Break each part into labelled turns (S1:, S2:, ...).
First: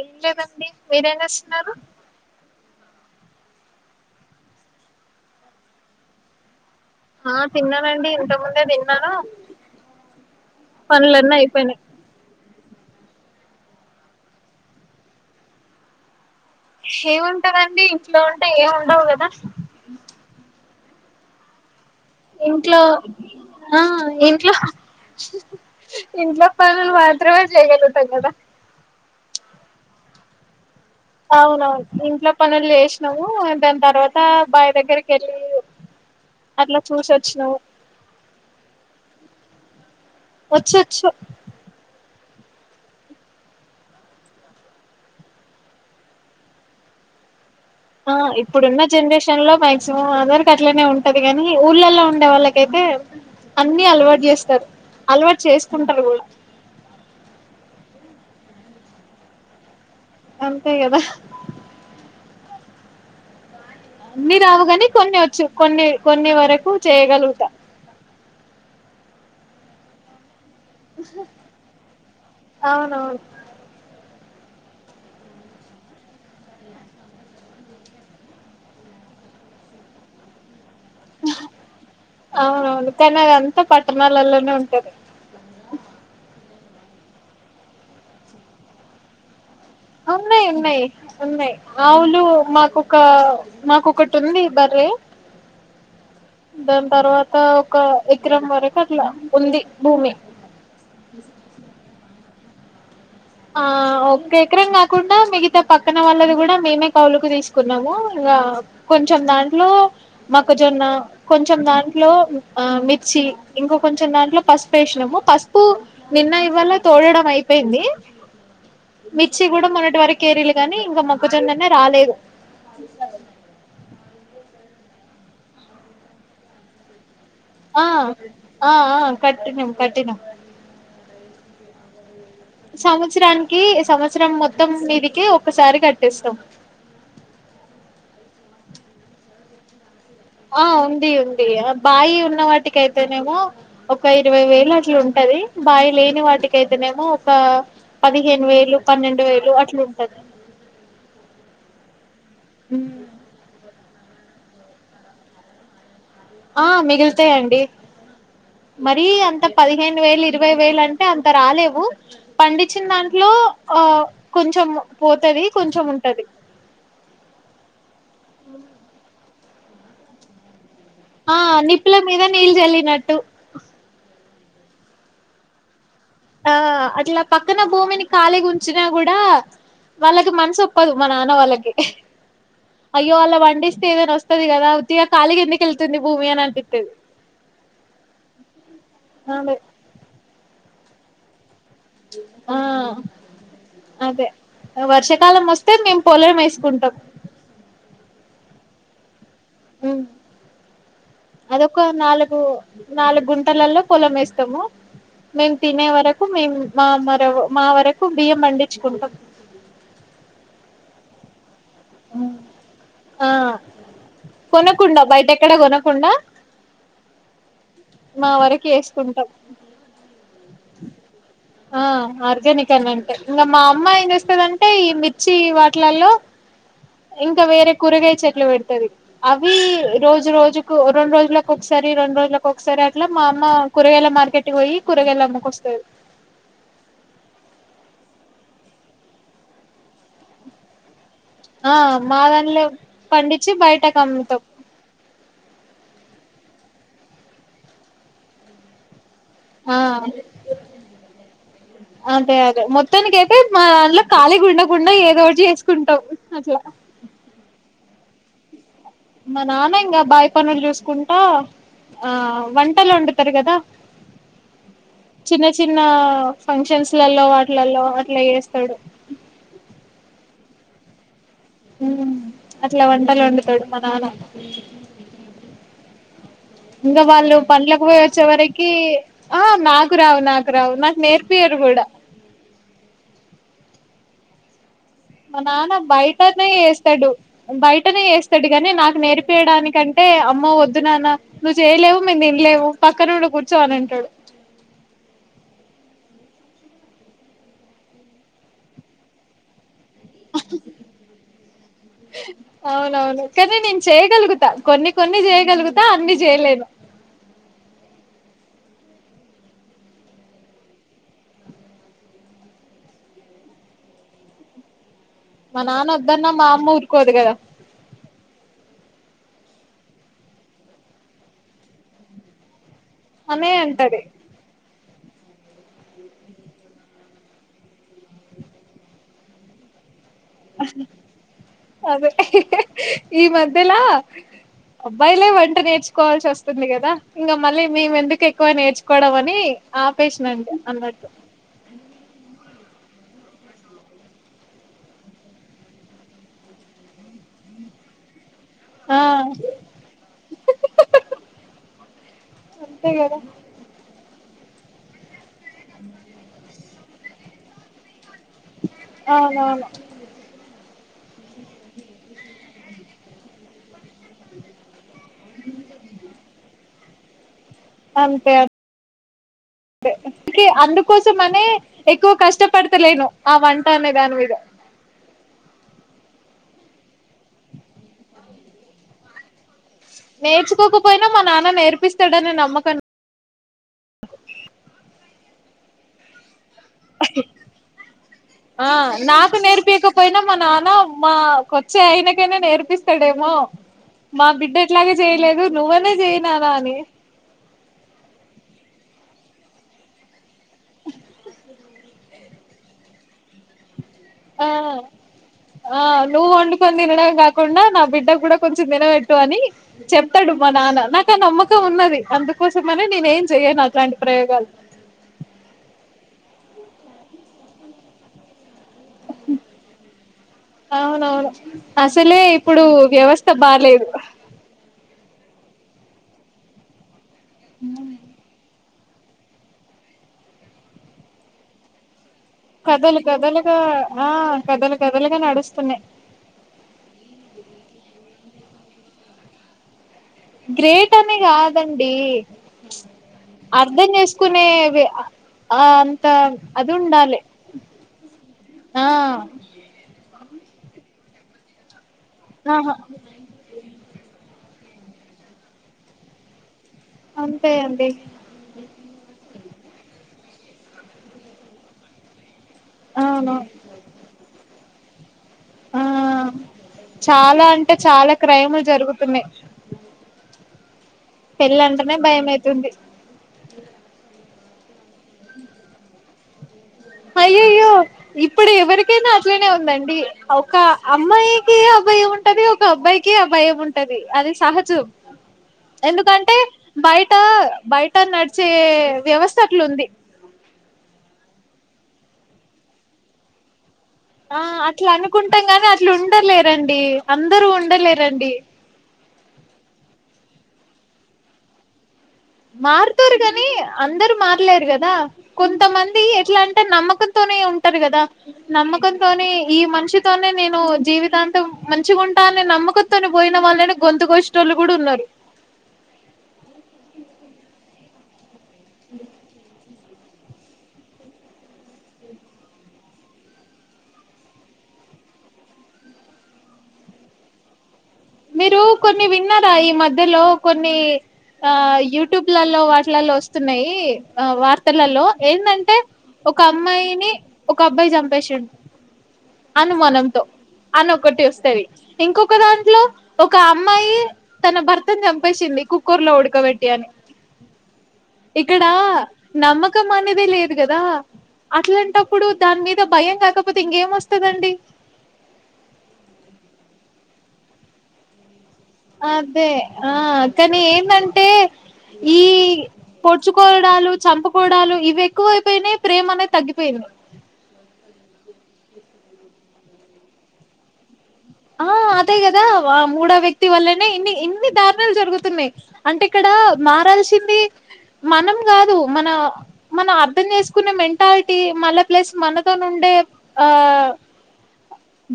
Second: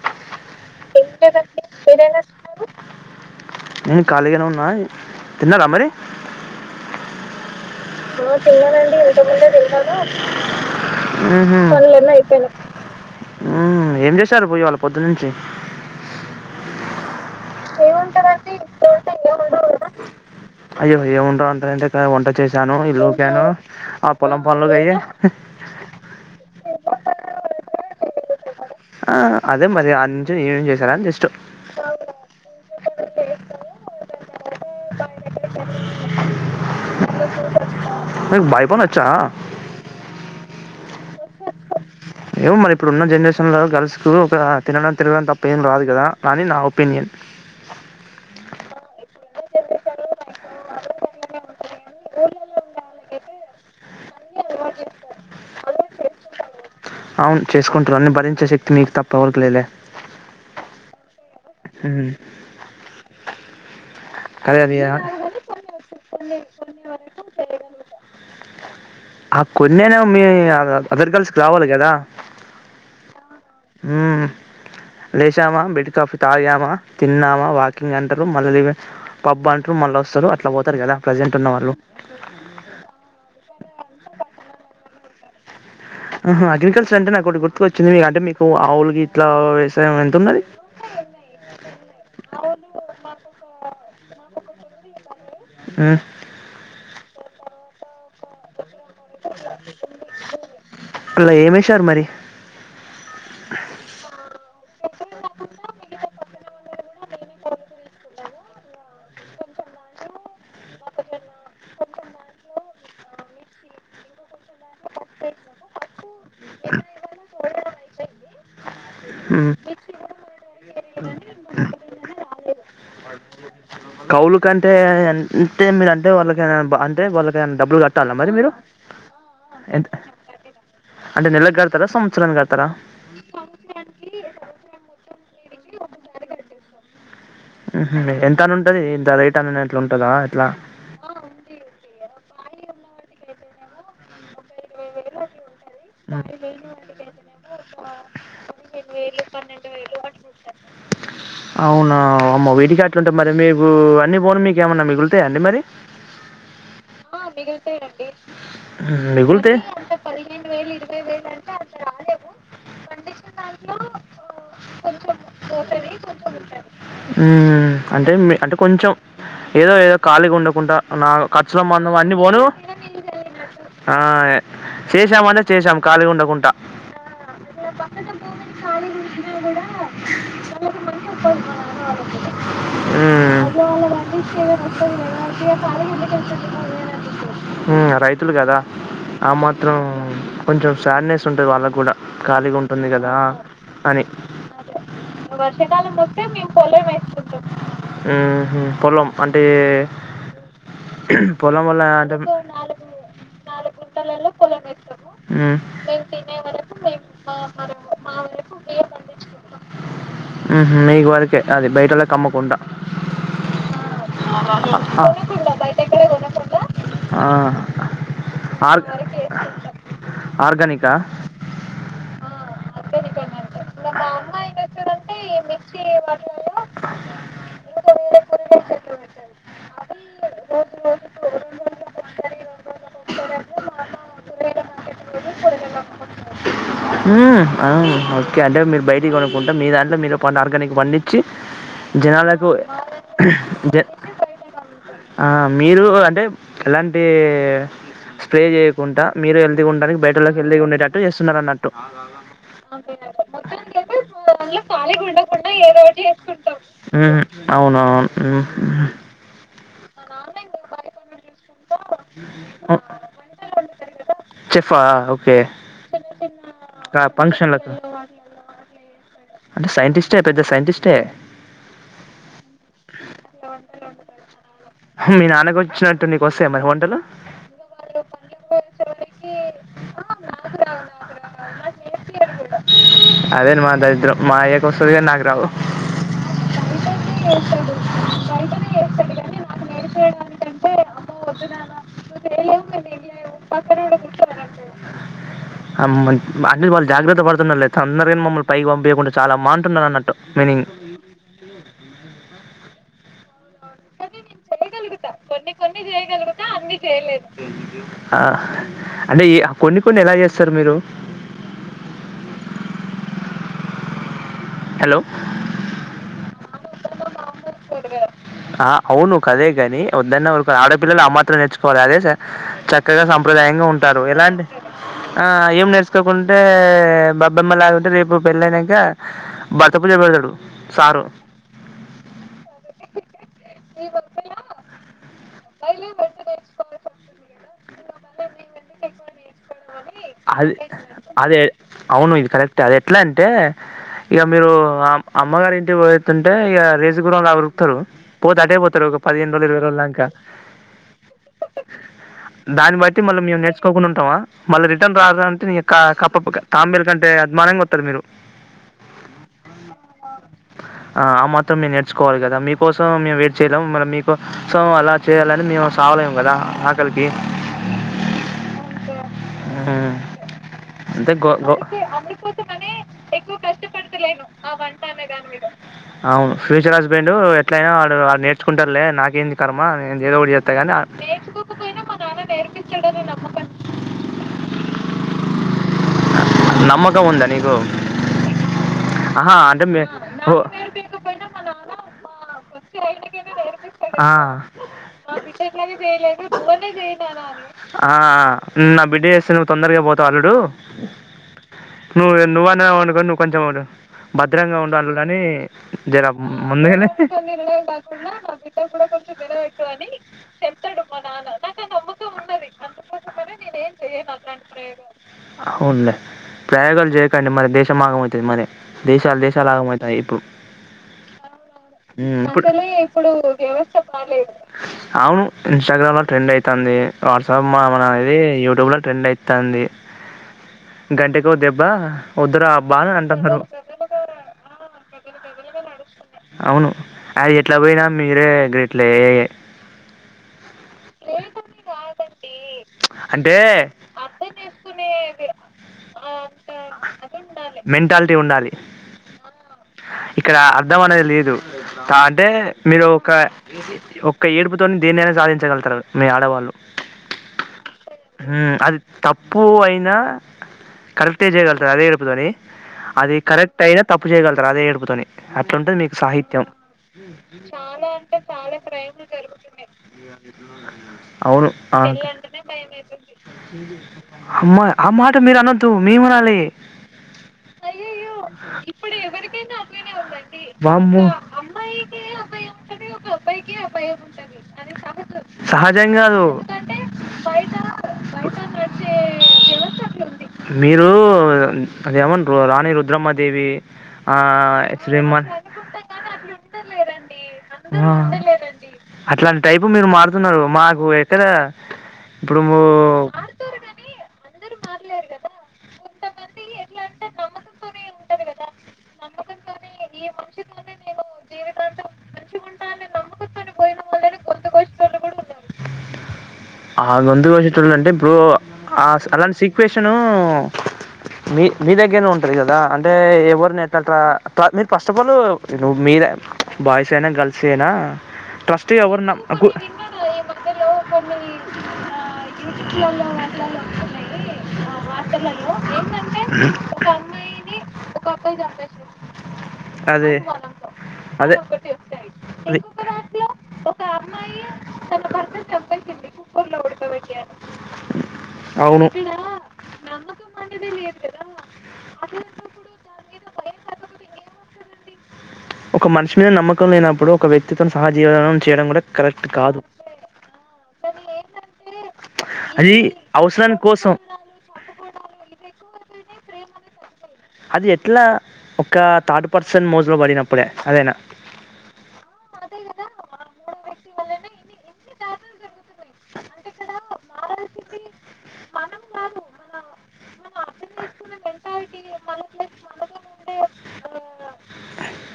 S1: ఏం లేదండి మీరేం చేస్తున్నారు,
S2: నేను ఖాళీగానే ఉన్నా తిన్నారా మరి
S1: ఆ తిన్నానండి ఇంత
S2: ఆ
S1: ముందే
S2: తిన్నానండి
S1: తిన్నాను
S2: ఎంత ముందే తిన్నాను
S1: పనులన్నీ అయిపోయినాయి
S2: పనులన్నీ అయిపోయిన్నాయి ఆ ఏం చేశారు పోయి ఇయ్యాల పొద్దున్నుంచి
S1: ఏమింటదండి ఇంట్లో ఉంటే ఏం ఉండవు కదా
S2: అయ్యో ఏం ఉండవ్ అంటారు ఎంటి అండి వంట చేసాను
S1: ఇంట్లో
S2: ఇల్లు ఊపాను ఆ పొలం పనులు గా అయి
S1: ఇంట్లో పనులు మాత్రమే చేయగలుగుతాం కదా
S2: ఆ అదే మరి అ నుంచి ఎం చేశారాని జస్ట్
S1: అవునవును ఇంట్లో పనులు చేసినాము దాని తర్వాత బావి దగ్గరికి వెళ్ళి అట్లా చూసి వచ్చినం
S2: బాయి పని వచ్చా
S1: వచ్చు వచ్చు
S2: ఎమో మరి ఇప్పుడు ఉన్న జనరేషన్ లో గర్ల్స్ కు ఒక తినడం తిరగడం తప్ప ఏం రాదు కదా అని నా ఒపీనియన్
S1: ఆ ఇప్పుడున్న జనరేషన్ లో మాక్సిమం ఆందరికి అట్లనే ఉంటది కాని ఊర్లలో ఉండే వాళ్ళకైతే అన్ని అలవాటు చేస్తారు అలవాటు చేసుకుంటారు కూడా
S2: అవును చేసుకుంటారు అన్ని భరించే శక్తి మీకు తప్ప ఎవరికి లేదు లే
S1: అంతేకాదా
S2: హుమ్
S1: అన్ని రావు గాని కొన్ని వచ్చు కొన్ని కొన్ని వరకు చేయగలుగుతా
S2: ఆ కొన్ని అయినా మీ అదర్ గర్ల్స్ కి రావాలి కదా
S1: అవునవును
S2: హుమ్ లేషామా బెడ్ కాఫీ తాగామా తిన్నామా వాకింగ్ అంటారు మళ్ళా పబ్ అంటారు మళ్ళీ వస్తారు అట్లా పో
S1: అవునవును కానీ అదంతా పట్టణాలలోనే ఉంటది
S2: ఆహా అగ్రికల్చర్ అంటే నాకు ఒకటి గుర్తుకొచ్చింది అంటే మీకు ఆవులు గీట్లా
S1: ఉన్నాయి ఉన్నాయి ఉన్నాయి ఆవులు మాకు ఒక ఒకటి ఉంది బరే
S2: హుమ్
S1: దాని తర్వాత ఒక ఎకారం వరకు అట్లా ఉంది భూమి
S2: అట్లా ఏమేశారు మరి
S1: ఆ ఒక ఎకరం కాకుండా మిగతా పక్కన వాళ్ళది కూడా మేమే కౌలుకు తీసుకున్నాము ఇగ కొంచెం దాంట్లో మొక్కజొన్న కొంచెం దాంట్లో ఆ మిర్చి చి ఇంకో కొంచెం దాంట్లో పసుపు వేసినాము పసుపు నిన్న ఇవాళ్ళ తోడడం అయిపోయింది మిర్చి
S2: ఉమ్,
S1: కూడా మొన్నటి వారికి కేరీలు గానీ ఇంకా మొక్కజొన్ననే రాలేదు
S2: కౌలుకంటే అంటే మీరు అంటే వాళ్ళకి అంటే వాళ్ళ దాని డబ్బులు
S1: ఆ
S2: కట్టాల మరి మీరు
S1: ఆ ఆ కట్టినాం
S2: ఎంత
S1: కట్టినాం
S2: అంటే నెలకి కడతారా స
S1: సంవత్సరానికి సంవత్సరం మొత్తం మీదికి ఒక్కసారి కట్టిస్తాం
S2: ఉహుమ్ ఎంత అని ఉంటది ఇంత రేట్ అనీ
S1: ఆ ఉంది ఉంది బాయి ఉన్న వాటికి అయితేనేమో ఒక ఇరవై వేలు అట్లా ఉంటది బావి లేని వాటికి అయితేనేమో ఒక పదిహేను వేలు పన్నెండు వేలు అట్లుంటది
S2: అవునా అమ్మో విడి కాట్లుంటా మరి మీకు అన్ని పోను మీకేమన్నా మిగులుతాయా అండి మరి
S1: హా మిగిలితాయండి మరి
S2: హ్మ్.
S1: అంత
S2: మిగులుతే
S1: పదిహేను వేలు ఇరవై వేలు అంటే అంత రాలేవు పండించిన
S2: బట్
S1: దాంట్లో
S2: వచ్చిన దానికి
S1: ఆ కొంచెం పోతది కొంచెం ఉంటది
S2: ఉమ్ అంటే అంటే కొంచెం ఏదో ఏదో ఖాళీగా ఉండకుండా నా
S1: ఆ
S2: ఖర్చులు
S1: నిప్పుల
S2: మందు అన్ని
S1: మీద
S2: పోను
S1: నీళ్ళు చల్లినట్టు
S2: ఆ చేశామంటే చేశాం ఖాళీగా ఉండకుండా
S1: ఇత్తన భూమిని కాలీగా ఉంచినా కూడా వాళ్ళకి మనసు ఒప్పదు మా నాన్న వాళ్ళకి అయ్యో అలా పండిస్తే ఏదైనా వస్తది కదా ఉతిగా కాలిగా ఎందుకు వెళ్తుంది భూమి అని అనిపిస్తది
S2: ఉమ్ రైతులు కదా ఆ
S1: అదే
S2: మాత్రం కొంచెం శాడ్ నెస్ ఉంటది వాళ్ళ కూడా ఖాళీగా
S1: ఆ
S2: ఉంటుంది కదా అని
S1: అదే
S2: వర్షకాలం వస్తె మేము పొలం వేసుకుంటాం అంటే పొలం
S1: అదొక
S2: వల్ల అంటే
S1: నాలుగు నాలుగు గుంటలలో
S2: వింటర్
S1: పొలం
S2: లలో
S1: వేస్తాము
S2: పొల్లం వెసుకో
S1: మేము తినే వరకు మేము మా మర మా వరకు బియ్యం పండించుకుంటాం
S2: ఉహుమ్ నె అదే బయట వాళ్ళకి అమ్మకుండా
S1: ఆ కొనకుండా బయట ఎక్కడ కొనకుండా
S2: ఆ
S1: మా వరకు
S2: ఆర్
S1: వేసుకుంటాం
S2: ఆర్గనికా
S1: ఆ ఆర్గానిక్ అని అంటే ఇంకా మా అమ్మ ఏం చేస్తదంటే ఈ మిర్చి వా ట్లలో ఇంకా వేరే కూరగాయ చెట్లు పెడతది అవి రోజు రోజుకు రెండు రోజులకు ఒకసారి రెండు రోజుల. లకు ఒకసారి అట్ల మా అమ్మ కూరగాయల మార్కెట్ కీ పోయి కూరగాయల అమ్ముకో వస్తంది
S2: ఉమ్ ఆ ఓకే అంటే మీరు బయటి కొనుక్కుంటే మీ దాంట్లో మీరు ప ఆర్గానిక్ పండి చి
S1: ఆ మా
S2: జనాలకు
S1: దానిలో పండించి
S2: జ
S1: బయటకు అమ్ముతాం
S2: ఆ మీరు అంటే ఎలాంటి స్ప్రే చేయకుండా మీరు హెల్దిగా
S1: ఆ
S2: ఉండడానికి బయటలోకి హెల్దిగా ఉండేటట్టు చేస్తున్నారు అన్నట్టు
S1: అదే అదే మొత్తానికి అయితే మా దాంట్లో ఖాళీగా ఉండకుండా ఏదో ఒకటి చేసుకుంటాం అట్లా
S2: ఉమ్ అవునవును ఉమ్
S1: మా నాన్న ఇంకా బావి పనులు చూసుకుంటా ఆ
S2: ఓ
S1: వంటలు వండుతారు కదా
S2: చెఫా? ఓకే.
S1: చిన్న చిన్న ఫంక్షన్స్
S2: ఆ!
S1: లలో
S2: ఫంక్షన్‌లకు.
S1: వాటిలలో అట్లా చేస్తాడు
S2: అంటే సైంటిస్టే పెద్ద సైంటిస్టే
S1: అట్లా వంటలు వండుతాడు మా నాన్న
S2: మీ నాన్నకు వచ్చినట్టు నీకు వస్తే
S1: ఇంకా వాళ్ళు పనులకి పోయి వచ్చే వరకి ఆ నాకురావు నాకురావు నాకు నేర్పి యరు కుడ
S2: అదేన్ మాటా
S1: మా నాన్న బయటనే ఎస్తాడు బయటనే ఎస్తాడు కాగానీ నాకు నేర్పేయడానికి దనికంటే అమ్మ వద్దున్నాన్న నువ్వు చేయలేవు మేము తినలేవు పక్కను కూర్చో అని అంటాడు
S2: అంట వాళ్ళు జాగ్రత్త పడుతున్నారు లేపోతే అందరిక మమ్మల్ని పై పంపయకుండా చాలా బంటున్నారు అన్నట్టు మీనింగ్
S1: అవునవును కదే ని చేయగలుగుతా కొన్ని కొన్ని చేయగలుగుతా అన్ని చేయలేను
S2: అంటే ఈ కొన్ని కొన్ని ఎలా చేస్తారు మీరు హలో
S1: మా నాన్న వద్దన్న మా అమ్మ ఉరుకోదు కదా
S2: ఆ అవును అదే నీ వన్నర ఆడపిల్లలు ఆ మాత్రం నేర్చుకోవాలి అదే స చక్కగా సాంప్రదాయంగా ఉంటారు ఎలాంటి
S1: అ
S2: ఆ ఏం నేర్చుకోకుంటే బాబ్బెమ్మ గాంటే రేపు పెళ్ళ అయినాక భర్త పూజ పెడతడు
S1: అదే ఈ మధ్యలా అబ్బాయిలే వంట నేర్చుకోవాల్సి వస్తుంది కదా ఇంకా మళ్ళీ మేము ఎందుకు ఎక్కువ నేర్చుకోవడం అని ఆపేసినండి
S2: అది
S1: అన్నట్టు
S2: అదే అవును ఇది కరెక్ట్ అది ఎట్లా అంటే ఇక మీరు అమ్మగారు ఇంటి పోయి వస్తుంటే ఇక రేస్ గుర్రంల ఉరుకుతారు పోతే అట్టే పోతారు ఒక
S1: ఆ
S2: పదిహేను రోజు ఇరవై రోజుక దాక దాని బట్
S1: అంతే
S2: అయితే
S1: కదా
S2: మళ్ళీ మేము నేర్చుకోకుండా ఉంటామా మళ్ళ రిటన్ రాద అంటే కప్పప్పగా తాబేల కంటే అసమానంగా వస్తారు మీరు
S1: అవునవును
S2: ఆ ఆ మాత్రం మేము నేర్చుకోవాలి కదా మీకోసం మేము వెయిట్ చేయలేము మీ కోసం అలా చేయాలని మేము పోాల కదా ఆకలికి
S1: అంతే
S2: ఆ
S1: అందుకే అందుకోసం అనే ఎక్కువ కష్టపడతలేను ఆ వంటనే దాని మీద
S2: అవును ఫ్యూచర్ హస్బెండ్ ఎట్లయినా వా వా నేర్చుకుంటారులే నాకేంది క
S1: నేర్చుకోకపోయినా మా నాన్న నేర్పిస్తాడని నమక
S2: నమ్మకం ఉందా నీకు
S1: ఆ నాకు
S2: ఆహా అంటే మీ
S1: నేర్పయకపోయినా మా
S2: ఓ
S1: నాన్న మాకు వచ్చే అయినకైనా నేర్పిస్తాడేమో
S2: ఆ
S1: మా బిడ్డ
S2: ఎక్కువ.
S1: ఎట్లాగ చేయలేదు నువ్వనే చేయనానా అని
S2: ఆ నా బిడ్డ చేస్తే నువ్వు తొందరగా పోతావు అల్లుడు నువ్ నువ్వ న అ నువ్ కొంచెం అదు
S1: ఆ
S2: భద్రంగా ఉండాల అని
S1: ఆ
S2: జర
S1: నువ్వు వండుకొని
S2: ముందుగానే
S1: ట్టు అని చెప్తాడు మా నాన్న నాకు ఆ నమ్మకం ఉన్నది అందుకోసంమని నేను ఏం
S2: కానీ
S1: చెయను అట్లాంటి ప్రయోగాలు
S2: అవునులే ప్రయోగాలు చేయకండి మరి దేశం ఆగమవుతుంది మరి దేశాలు దేశాలు ఆగమవుతాయి ఇప్పు
S1: అవునవును
S2: అసలో ఇప్పుడు వ్యవస్థ బాాలేదు అవును ఇన్స్టాగ్రామ్ లో ట్రెండ్ అవుతుంది వాట్సాప్ మాన అనేది యూట్యూబ్ లో రెం అవుతుంది గంటకి దెబ్బా
S1: కథలు కథలుగా ఆ కథలు కథలుగా
S2: ప్రజలుగా
S1: నడుస్తున్నాయి
S2: నడుస్తున్నారు. అవును అది ఎట్లా పోయినా మీరే గెట్ల ఏ
S1: గ్రేట్ అని కా కాదండి
S2: అంటే
S1: అర్ధం చేసుకునే ఆ అంత అది ఉండాలి
S2: మెంటాలిటీ ఉండాలి
S1: ఆ
S2: ఇక్కడ అర్ధం అనేది లేదు అంటే
S1: ఆహా
S2: మీరు ఒక ఒక ఏడుపుతోని దీనిేనా సాధించగగుతారు మీ ఆడవాళ్ళు
S1: అంతే అండి
S2: హ అది తప్పు అయినా కరెక్టే చేయగలుగుతారు అదే గడుపుతోని అది
S1: అవును
S2: కరెక్ట్ అయినా తప్పు చేయగలుగుతారు అదే గడుపుతోని అట్లాంటది
S1: ఆ
S2: మీకు సాహిత్యం చాలా అంటే చాలా ఫేమ్లు జరుగుతున్నాయి అవును
S1: పెళ్ళి అంటేనే భయం అయితుంది
S2: అమ్మ ఆ మాట మీరు అనొద్దు మేము ఉనాలి
S1: అయ్యో అ్య ఇప్పుడు ఎవరికైనాట్లోనే ఉందండి ఒక
S2: వామ్మో
S1: అమ్మాయికి అబ్బాయి ఉంటది ఒక అబ్బాయికిే ఆ భయం ఉంటది అది సహజం
S2: సహజ
S1: ఎందుకంటే బయట బయట నడిచే వ్యవస్థ అట్లుంది
S2: మీరు అదేమన్నా రాణి రుద్రమ్మ దేవి
S1: ఆ అట్లా అనుకుంటాం గాని అట్లు ఉండలేరండి అందర ఉండలేరండి
S2: అట్లాంటి టైపు మీరు మారుతున్నారు మాకు ఎక్కడ ఇప్పుడు మూ-
S1: మారుతారు కాని అందరు మారలేరు కదా కొంతమంది ఎట్లా అంటే నమ్మకంతో ఉంటారు కదా నమ్మకంతోనే ఈ మనిషితోనే నేను జీవితాంతం మంచిగాగుంటా దని నమ్మకంతోని పోయిన వాళ్ళనే గొంతు గష్ వాళ్ళు కూడా ఉన్నారు
S2: ఆ ముందుగాచ్చ చ అంటే ఇప్పుడు ఆ అలాంటి సీక్వే విను మీ మీ దగ్గరనే ఉంటారు కదా అంటే ఎవరినిట్లా మీరు ఫస్ట్ ఆఫ్ ఆల్ నువ్వు మీ ఇద బాయ్స్ అయినా గర్ల్స్ అయినా
S1: మీరు
S2: ట్రస్ట్ ఎవరు
S1: కొన్ని
S2: నమ్ గు-
S1: విన్నారా ఈ మధ్యలో కొన్ని ఆ యూట్యూబ్లలో వాటిలలో వస్తున్నాయి ఆ వార్తలలో ఏంటంటే ఒక అమ్మాయిని ఒక అబ్బాయి చంపేసిండు
S2: అదే
S1: అనుమానంతో అన్నొక్కటి
S2: అదే అదొకటి.
S1: వస్తంది ఇంకొక
S2: రి-
S1: దాంట్లో ఒక అమ్మాయి తన భర్తను చంపేసింది కుక్కూర్ లో ఉడకబెట్టి అని ఇక్కడా
S2: అవును
S1: నమ్మకం అనేదే లేదు కదా అట్లాంటప్పుడు దాని మీద భయం కాకపోతే ఇంకేమస్తదండి.
S2: ఒక మనిషి మీద నమ్మకం లేనప్పుడు ఒక వ్యక్తిత్వం సహజీవనం చేయడం కూడా కరెక్ట్
S1: అదే
S2: కాదు
S1: ఆ కానీ ఏందంటే ఈ
S2: అది అవసరాని
S1: పొడ్చుకోవడాలు
S2: కోసం
S1: చంపుకోవడాలు ఇవి ఎక్కువయిపోయినాయి ప్రేమ అనేది తగ్గిపోయింది
S2: ఇంకా థర్డ్ పర్సన్ మోజులో పడినప్పుడే అదేనా
S1: ఆ అదే కదా ఆ మూడో వ్యక్తి వల్లనే ఇన్ని ఇన్ని దారుణాలు జరుగుతున్నాయి అంటే ఇక్కడ మారాల్సింది మనం కాదు మన మనం అర్థం చేసుకున్న మెంటాలిటీ మళ ప్లస్ మనతో నుండి ఆ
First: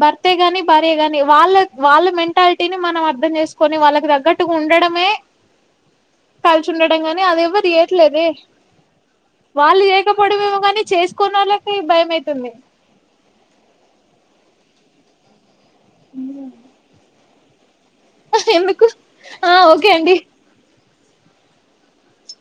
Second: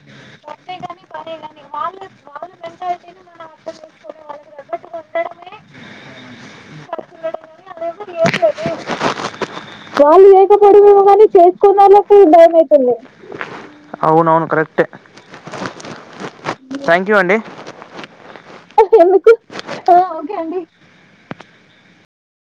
S1: బర్తే గాని టె గాని వాళ్ళ వాళ్ళ మెంటాలిటీని మనం అర్థం చేసుకొని వాళ్ళకి తగ్గట్టుగా ఉండడమే కల్చుండడం కానీ అది ఎవరు చేయట్లేదే వాళ్ళు చేయకపోవడమేమో కాని
S2: చేయకపోవడం ఏమోగానీ
S1: చేసుకోని వాళ్ళకి భయం
S2: చేసుకోన్నళ్లకు
S1: అయితుంది
S2: భయమైతాంది అవునవును కరెక్టే
S1: ఉ
S2: థ్యాంక్ యూ అండి
S1: ఎందుకు ఆ ఓకే అండి